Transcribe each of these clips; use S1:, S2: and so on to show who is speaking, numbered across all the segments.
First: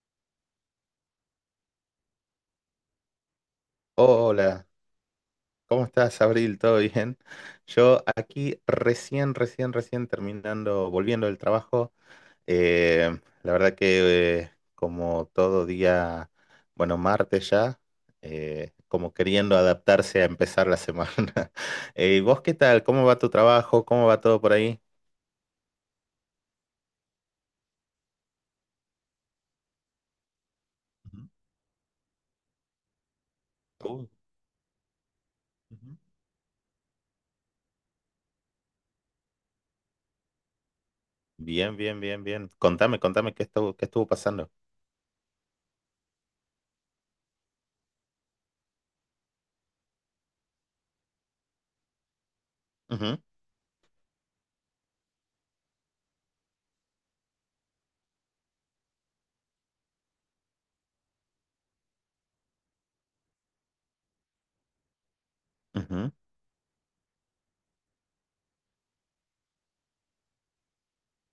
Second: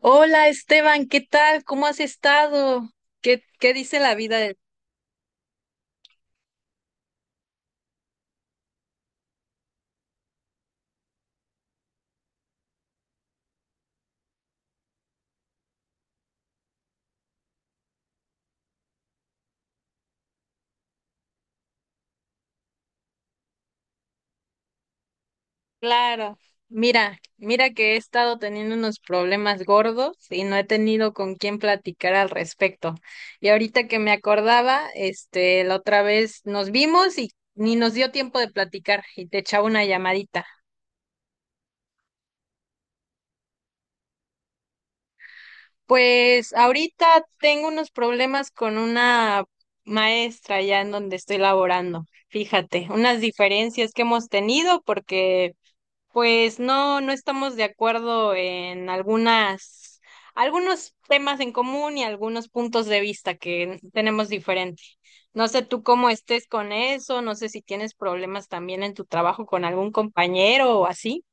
S1: Hola Esteban, ¿qué tal? ¿Cómo has estado? ¿Qué, qué dice la vida del...
S2: Hola, ¿cómo estás, Abril? ¿Todo bien? Yo aquí recién terminando, volviendo del trabajo. La verdad que como todo día, bueno, martes ya, como queriendo adaptarse a empezar la semana. ¿Vos qué tal? ¿Cómo va tu trabajo? ¿Cómo va todo por ahí?
S1: Claro, mira que he estado teniendo unos problemas gordos y no he tenido
S2: Ujú.
S1: con quién platicar al respecto. Y ahorita que
S2: Uh,
S1: me acordaba, este, la
S2: Ujú.
S1: otra vez nos vimos y ni nos dio tiempo de platicar y te echaba una llamadita.
S2: Bien, bien, bien, bien. Contame qué estuvo pasando.
S1: Pues ahorita tengo unos problemas con una maestra ya en donde estoy laborando. Fíjate,
S2: Ujú,
S1: unas diferencias que hemos tenido porque pues no, no estamos de acuerdo en algunas, algunos temas en común y algunos puntos de vista que tenemos diferente. No sé tú cómo
S2: ujú.
S1: estés con eso, no sé si tienes problemas también en tu trabajo con algún compañero o así.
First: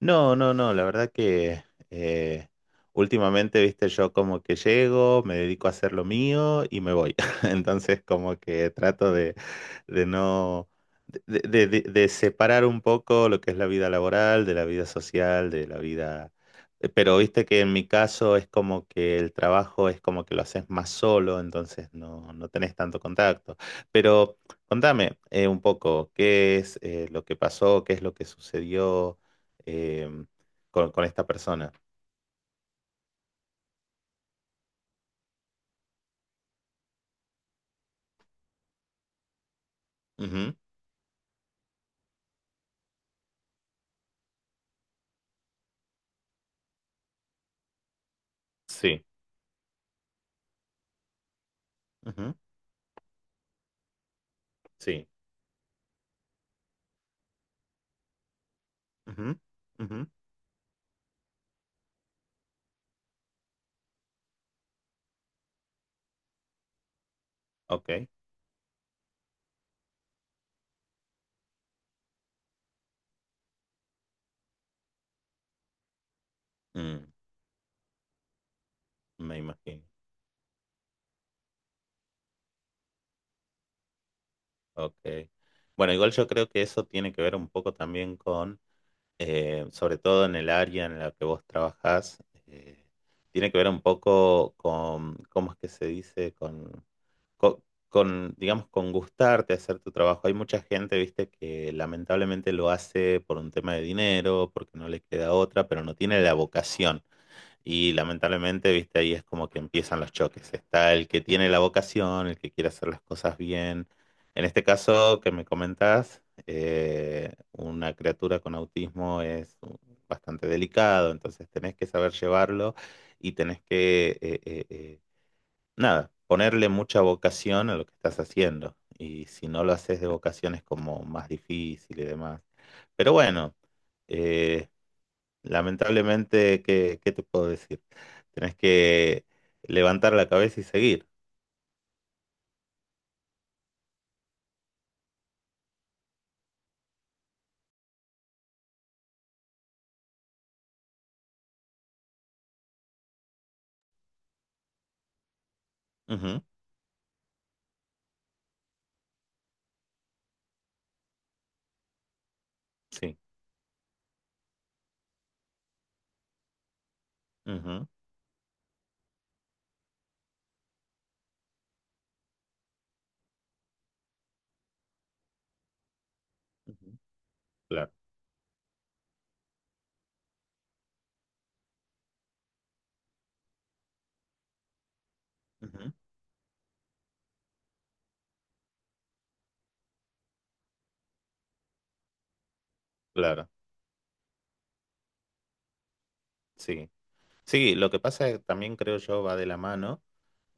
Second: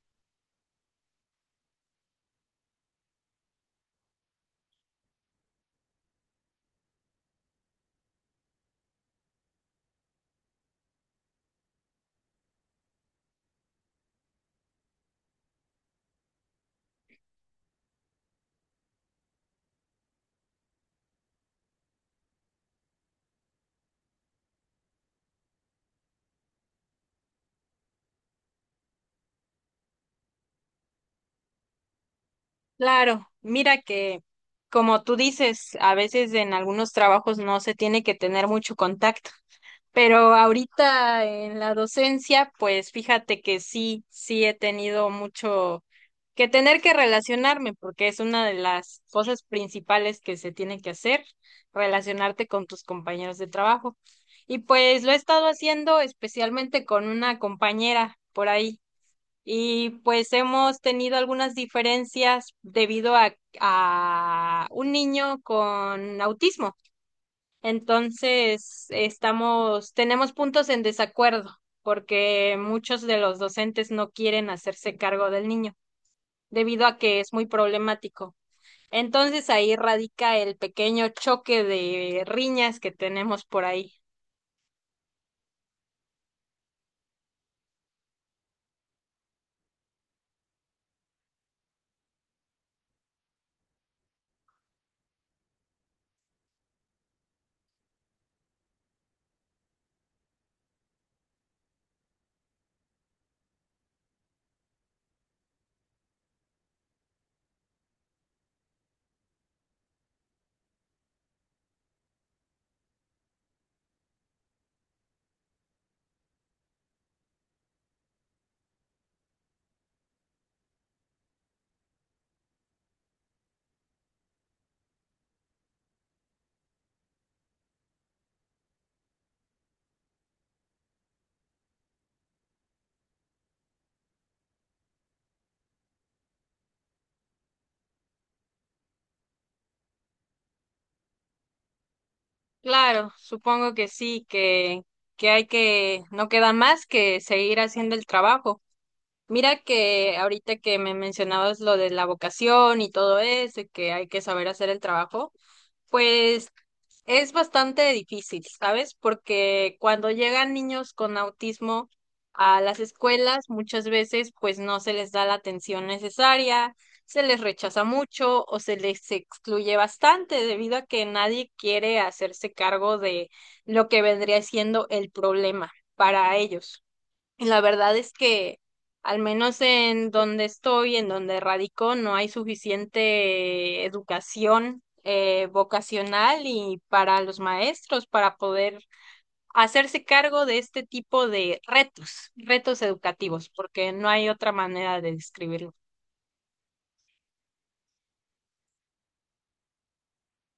S2: No, no, no, la verdad que eh, últimamente, viste, yo como que llego, me dedico a hacer lo mío y me voy. Entonces como que trato de no, de separar un poco lo que es la vida laboral, de la vida social, de la vida. Pero viste que en mi caso es como que el trabajo es como que lo haces más solo, entonces no, no tenés tanto contacto. Pero contame un poco, ¿qué es lo que pasó? ¿Qué es lo que sucedió? eh, con esta persona.
S1: Claro, mira que como tú dices, a veces en algunos trabajos no se tiene que tener mucho contacto, pero
S2: Ujú,
S1: ahorita en la docencia, pues fíjate que sí, sí he tenido mucho que tener que relacionarme, porque es una de las
S2: sí,
S1: cosas principales que se tiene que hacer,
S2: ujú,
S1: relacionarte con tus compañeros de trabajo. Y pues
S2: sí,
S1: lo he estado haciendo especialmente con una compañera por ahí.
S2: ujú,
S1: Y
S2: ujú,
S1: pues hemos tenido algunas diferencias debido a un niño con autismo.
S2: ok,
S1: Entonces, estamos, tenemos puntos en desacuerdo porque muchos de los docentes no quieren hacerse cargo del niño debido a
S2: mm,
S1: que es muy problemático.
S2: me
S1: Entonces, ahí
S2: imagino,
S1: radica el pequeño choque de riñas que tenemos por ahí.
S2: ok. Bueno, igual yo creo que eso tiene que ver un poco también con sobre todo en el área en la que vos trabajás, tiene que ver un poco con, ¿cómo es que se dice? Co- con, digamos, con gustarte hacer tu trabajo. Hay mucha gente, viste, que lamentablemente lo hace por un tema de dinero, porque no le queda otra, pero no tiene la vocación. Y lamentablemente, viste, ahí es como que empiezan los choques. Está el que tiene la vocación, el que quiere hacer las cosas bien. En este caso que me comentás, una criatura con autismo es bastante delicado, entonces tenés que saber llevarlo y tenés que nada, ponerle mucha vocación a lo que estás haciendo. Y si no lo haces de vocación es como más difícil y demás. Pero bueno. Eh, Lamentablemente, ¿qué te puedo decir? Tenés que levantar la cabeza y seguir.
S1: Claro, supongo que sí, que hay que, no queda más que seguir haciendo el trabajo. Mira que ahorita que me mencionabas lo de la vocación y todo eso, y que hay que saber hacer el trabajo,
S2: Ujú,
S1: pues es bastante difícil, ¿sabes? Porque cuando llegan niños con autismo a las
S2: sí,
S1: escuelas, muchas veces pues no se les da la atención necesaria, se les rechaza
S2: ujú,
S1: mucho o se les excluye bastante debido a que nadie quiere hacerse cargo de lo que vendría siendo el problema para ellos.
S2: ujú,
S1: Y la
S2: claro,
S1: verdad es que, al menos en donde estoy, en donde radico, no hay suficiente educación
S2: ujú,
S1: vocacional y para los maestros para poder hacerse cargo de este tipo de retos, retos
S2: claro.
S1: educativos, porque no hay otra manera de describirlo.
S2: Sí. Sí, lo que pasa es que también, creo yo, va de la mano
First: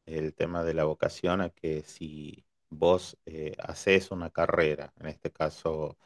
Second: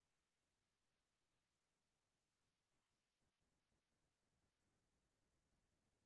S2: el tema de la vocación, a que si vos haces una carrera, en este caso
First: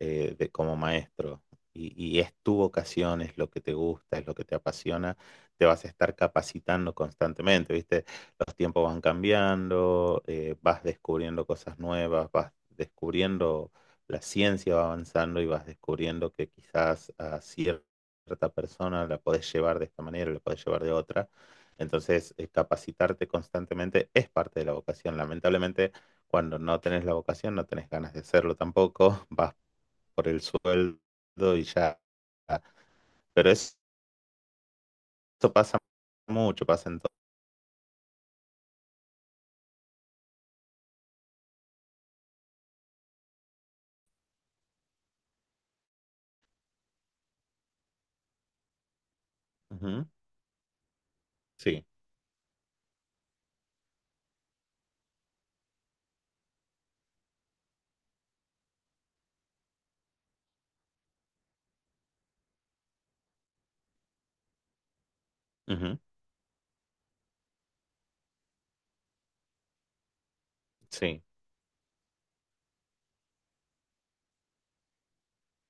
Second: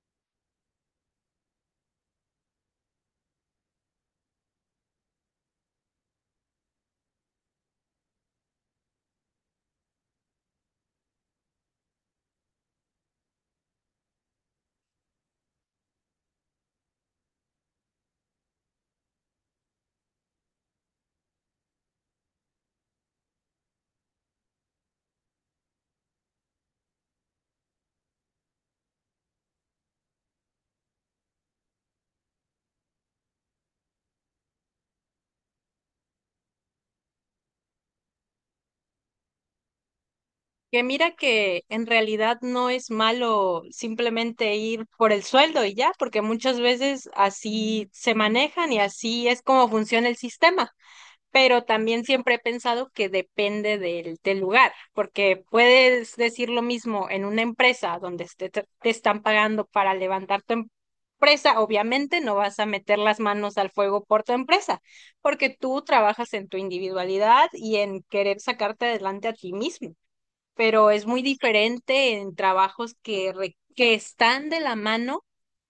S2: como maestro, y, y es tu vocación, es lo que te gusta, es lo que te apasiona, te vas a estar capacitando constantemente, ¿viste? Los tiempos van cambiando, vas descubriendo cosas nuevas, vas descubriendo, la ciencia va avanzando y vas descubriendo que quizás a cierta persona la podés llevar de esta manera, la podés llevar de otra. Entonces, capacitarte constantemente es parte de la vocación. Lamentablemente, cuando no tenés la vocación, no tenés ganas de hacerlo tampoco, vas por el sueldo y ya. Pero es- eso pasa mucho, pasa en todo.
S1: Que mira que en realidad no es malo simplemente ir por el sueldo y ya, porque muchas veces así se manejan y así es como
S2: Ujú,
S1: funciona el sistema. Pero
S2: sí,
S1: también siempre he pensado que depende del, del lugar, porque puedes decir lo mismo en una empresa donde este, te están pagando para levantar tu empresa, obviamente no vas a meter las manos al fuego por tu empresa, porque tú
S2: ujú,
S1: trabajas en tu individualidad y en querer sacarte adelante a ti mismo, pero es muy
S2: sí,
S1: diferente en trabajos que, que están de la mano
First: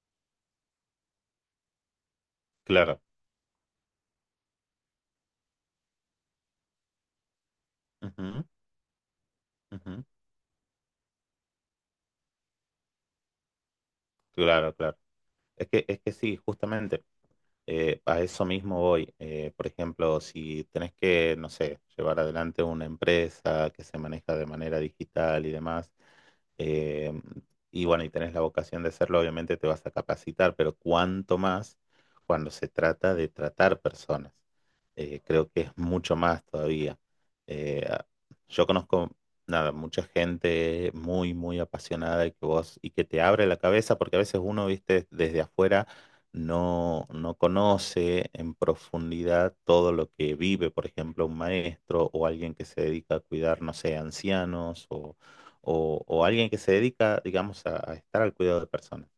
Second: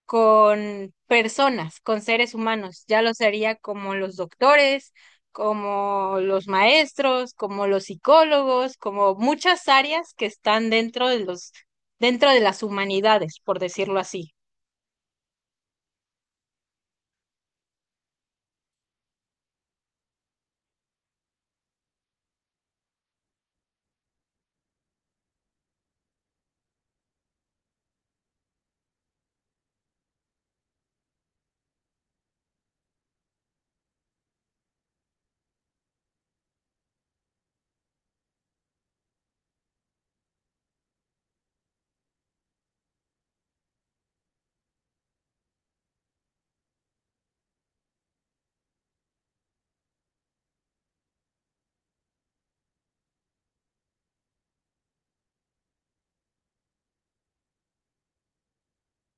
S1: con personas, con seres humanos. Ya
S2: claro,
S1: lo sería como los doctores, como los maestros, como los
S2: ujú,
S1: psicólogos, como muchas
S2: ujú,
S1: áreas que están dentro de los, dentro de las humanidades, por decirlo así.
S2: claro, claro. Es que sí, justamente. A eso mismo voy. Por ejemplo, si tenés que, no sé, llevar adelante una empresa que se maneja de manera digital y demás, eh, y bueno, y tenés la vocación de hacerlo, obviamente te vas a capacitar, pero cuánto más cuando se trata de tratar personas. Creo que es mucho más todavía. Eh, yo conozco, nada, mucha gente muy, muy apasionada y que vos, y que te abre la cabeza, porque a veces uno, viste, desde afuera no, no conoce en profundidad todo lo que vive, por ejemplo, un maestro o alguien que se dedica a cuidar, no sé, ancianos o alguien que se dedica, digamos, a estar al cuidado de personas.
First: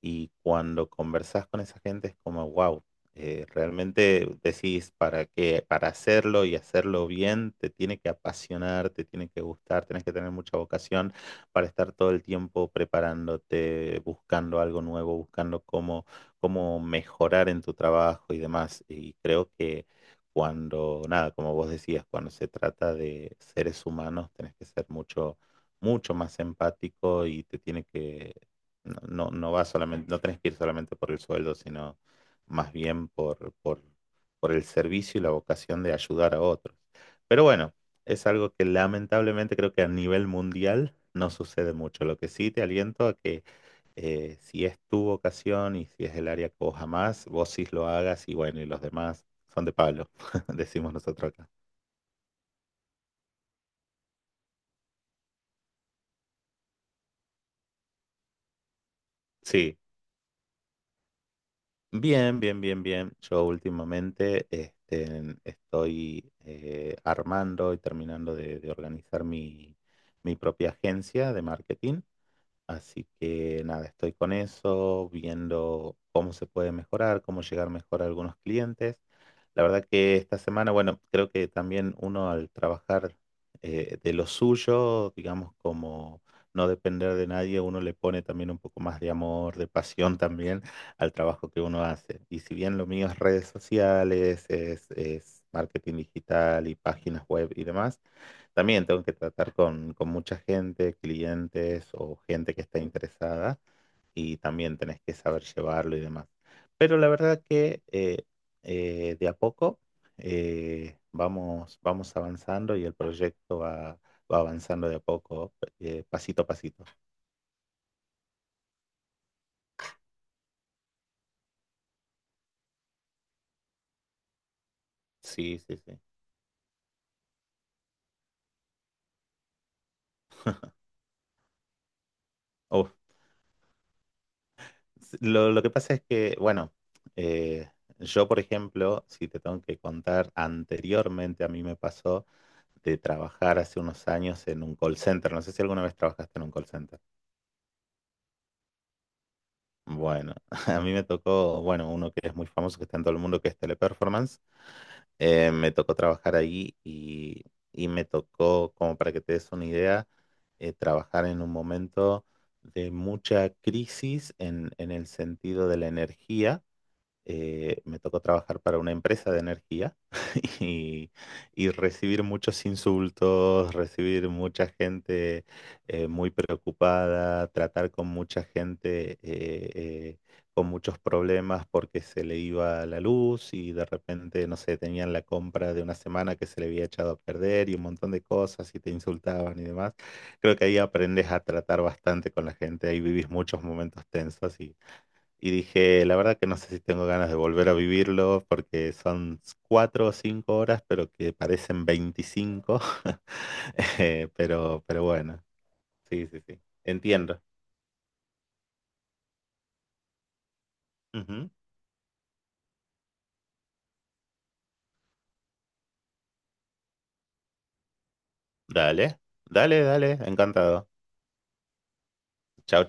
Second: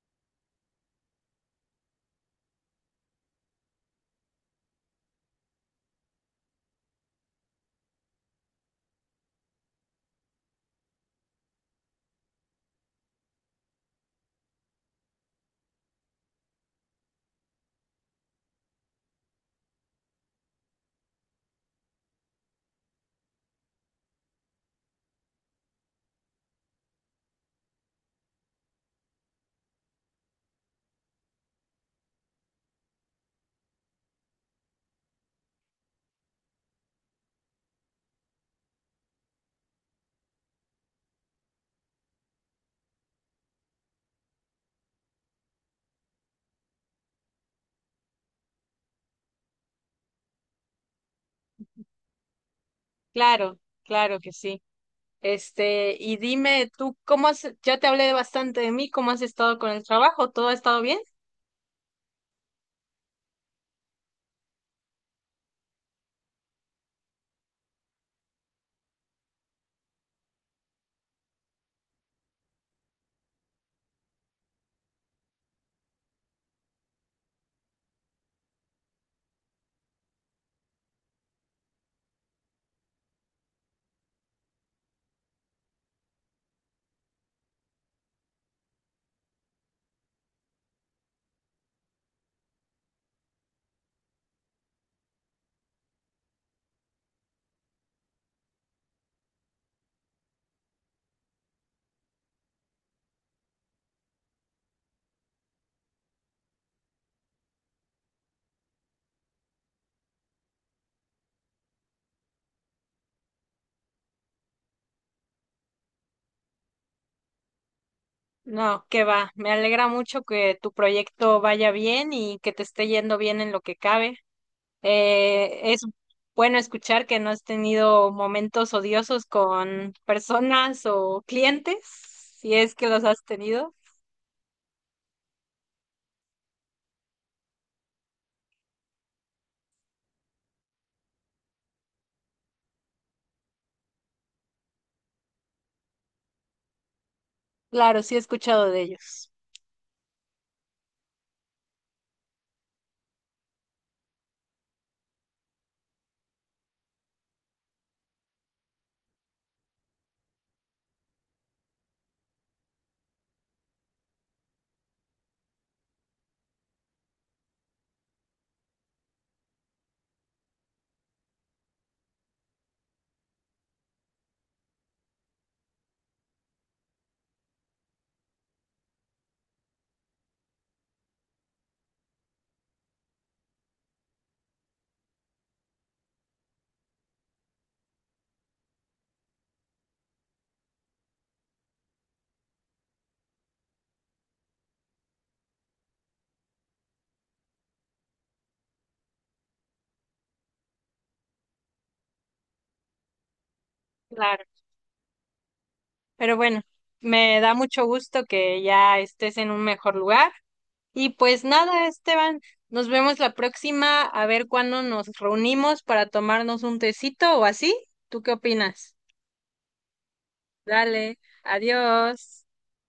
S2: Y cuando conversas con esa gente es como, wow, realmente decís para que, para hacerlo y hacerlo bien, te tiene que apasionar, te tiene que gustar, tienes que tener mucha vocación para estar todo el tiempo preparándote, buscando algo nuevo, buscando cómo mejorar en tu trabajo y demás. Y creo que cuando, nada, como vos decías, cuando se trata de seres humanos, tenés que ser mucho, mucho más empático y te tiene que no, no, no va solamente, no tenés que ir solamente por el sueldo, sino más bien por el servicio y la vocación de ayudar a otros. Pero bueno, es algo que lamentablemente creo que a nivel mundial no sucede mucho. Lo que sí te aliento a que si es tu vocación y si es el área que vos amás, vos sí lo hagas y bueno, y los demás son de palo, decimos nosotros acá.
S1: Claro, claro que sí. Este, y dime tú, ¿cómo has, ya te hablé bastante de mí, ¿cómo has estado con
S2: Sí,
S1: el trabajo? ¿Todo ha estado bien?
S2: bien, bien, bien, bien. Yo últimamente este, estoy armando y terminando de organizar mi propia agencia de marketing. Así que nada, estoy con eso, viendo cómo se puede mejorar, cómo llegar mejor a algunos clientes. La verdad que esta semana, bueno, creo que también uno, al trabajar de lo suyo, digamos, como no depender de nadie, uno le pone también un poco más de amor, de pasión también al trabajo que uno hace. Y si bien lo mío es redes sociales, es marketing digital y páginas web y demás. También tengo que tratar con mucha gente, clientes o gente que está interesada, y también tenés que saber llevarlo y demás. Pero la verdad que de a poco vamos, avanzando y el proyecto va avanzando de a poco, pasito a pasito.
S1: No, que va. Me alegra mucho que tu proyecto vaya bien y que te esté yendo bien en lo que cabe.
S2: Sí, sí,
S1: Es
S2: sí.
S1: bueno escuchar que no has tenido momentos odiosos con personas o clientes, si es que
S2: Uf,
S1: los has tenido.
S2: lo que pasa es que, bueno, eh, yo, por ejemplo, si te tengo que contar, anteriormente a mí me pasó de trabajar hace unos años en un call center. No sé si alguna vez trabajaste en un call center.
S1: Claro, sí he escuchado de ellos.
S2: Bueno, a mí me tocó, bueno, uno que es muy famoso, que está en todo el mundo, que es Teleperformance. Me tocó trabajar ahí y me tocó, como para que te des una idea, trabajar en un momento de mucha crisis en el sentido de la energía. Me tocó trabajar para una empresa de energía y, y recibir muchos insultos, recibir mucha gente muy preocupada, tratar con mucha gente con muchos problemas porque se le iba la luz y de repente, no sé, tenían la compra de una semana que se le había echado a perder y un montón de cosas y te insultaban y demás. Creo que ahí aprendes a tratar bastante con la gente, ahí vivís muchos momentos tensos y dije, la verdad que no sé si tengo ganas de volver a vivirlo porque son 4 o 5 horas, pero que parecen 25. Eh,
S1: Claro.
S2: pero, pero bueno, sí,
S1: Pero
S2: sí, sí.
S1: bueno, me
S2: Entiendo.
S1: da mucho gusto que ya estés en un mejor lugar. Y pues
S2: Ujú.
S1: nada, Esteban, nos vemos la próxima a ver cuándo nos reunimos para tomarnos un tecito o así. ¿Tú qué opinas?
S2: Dale, dale, dale, encantado.
S1: Dale, adiós.
S2: Chao.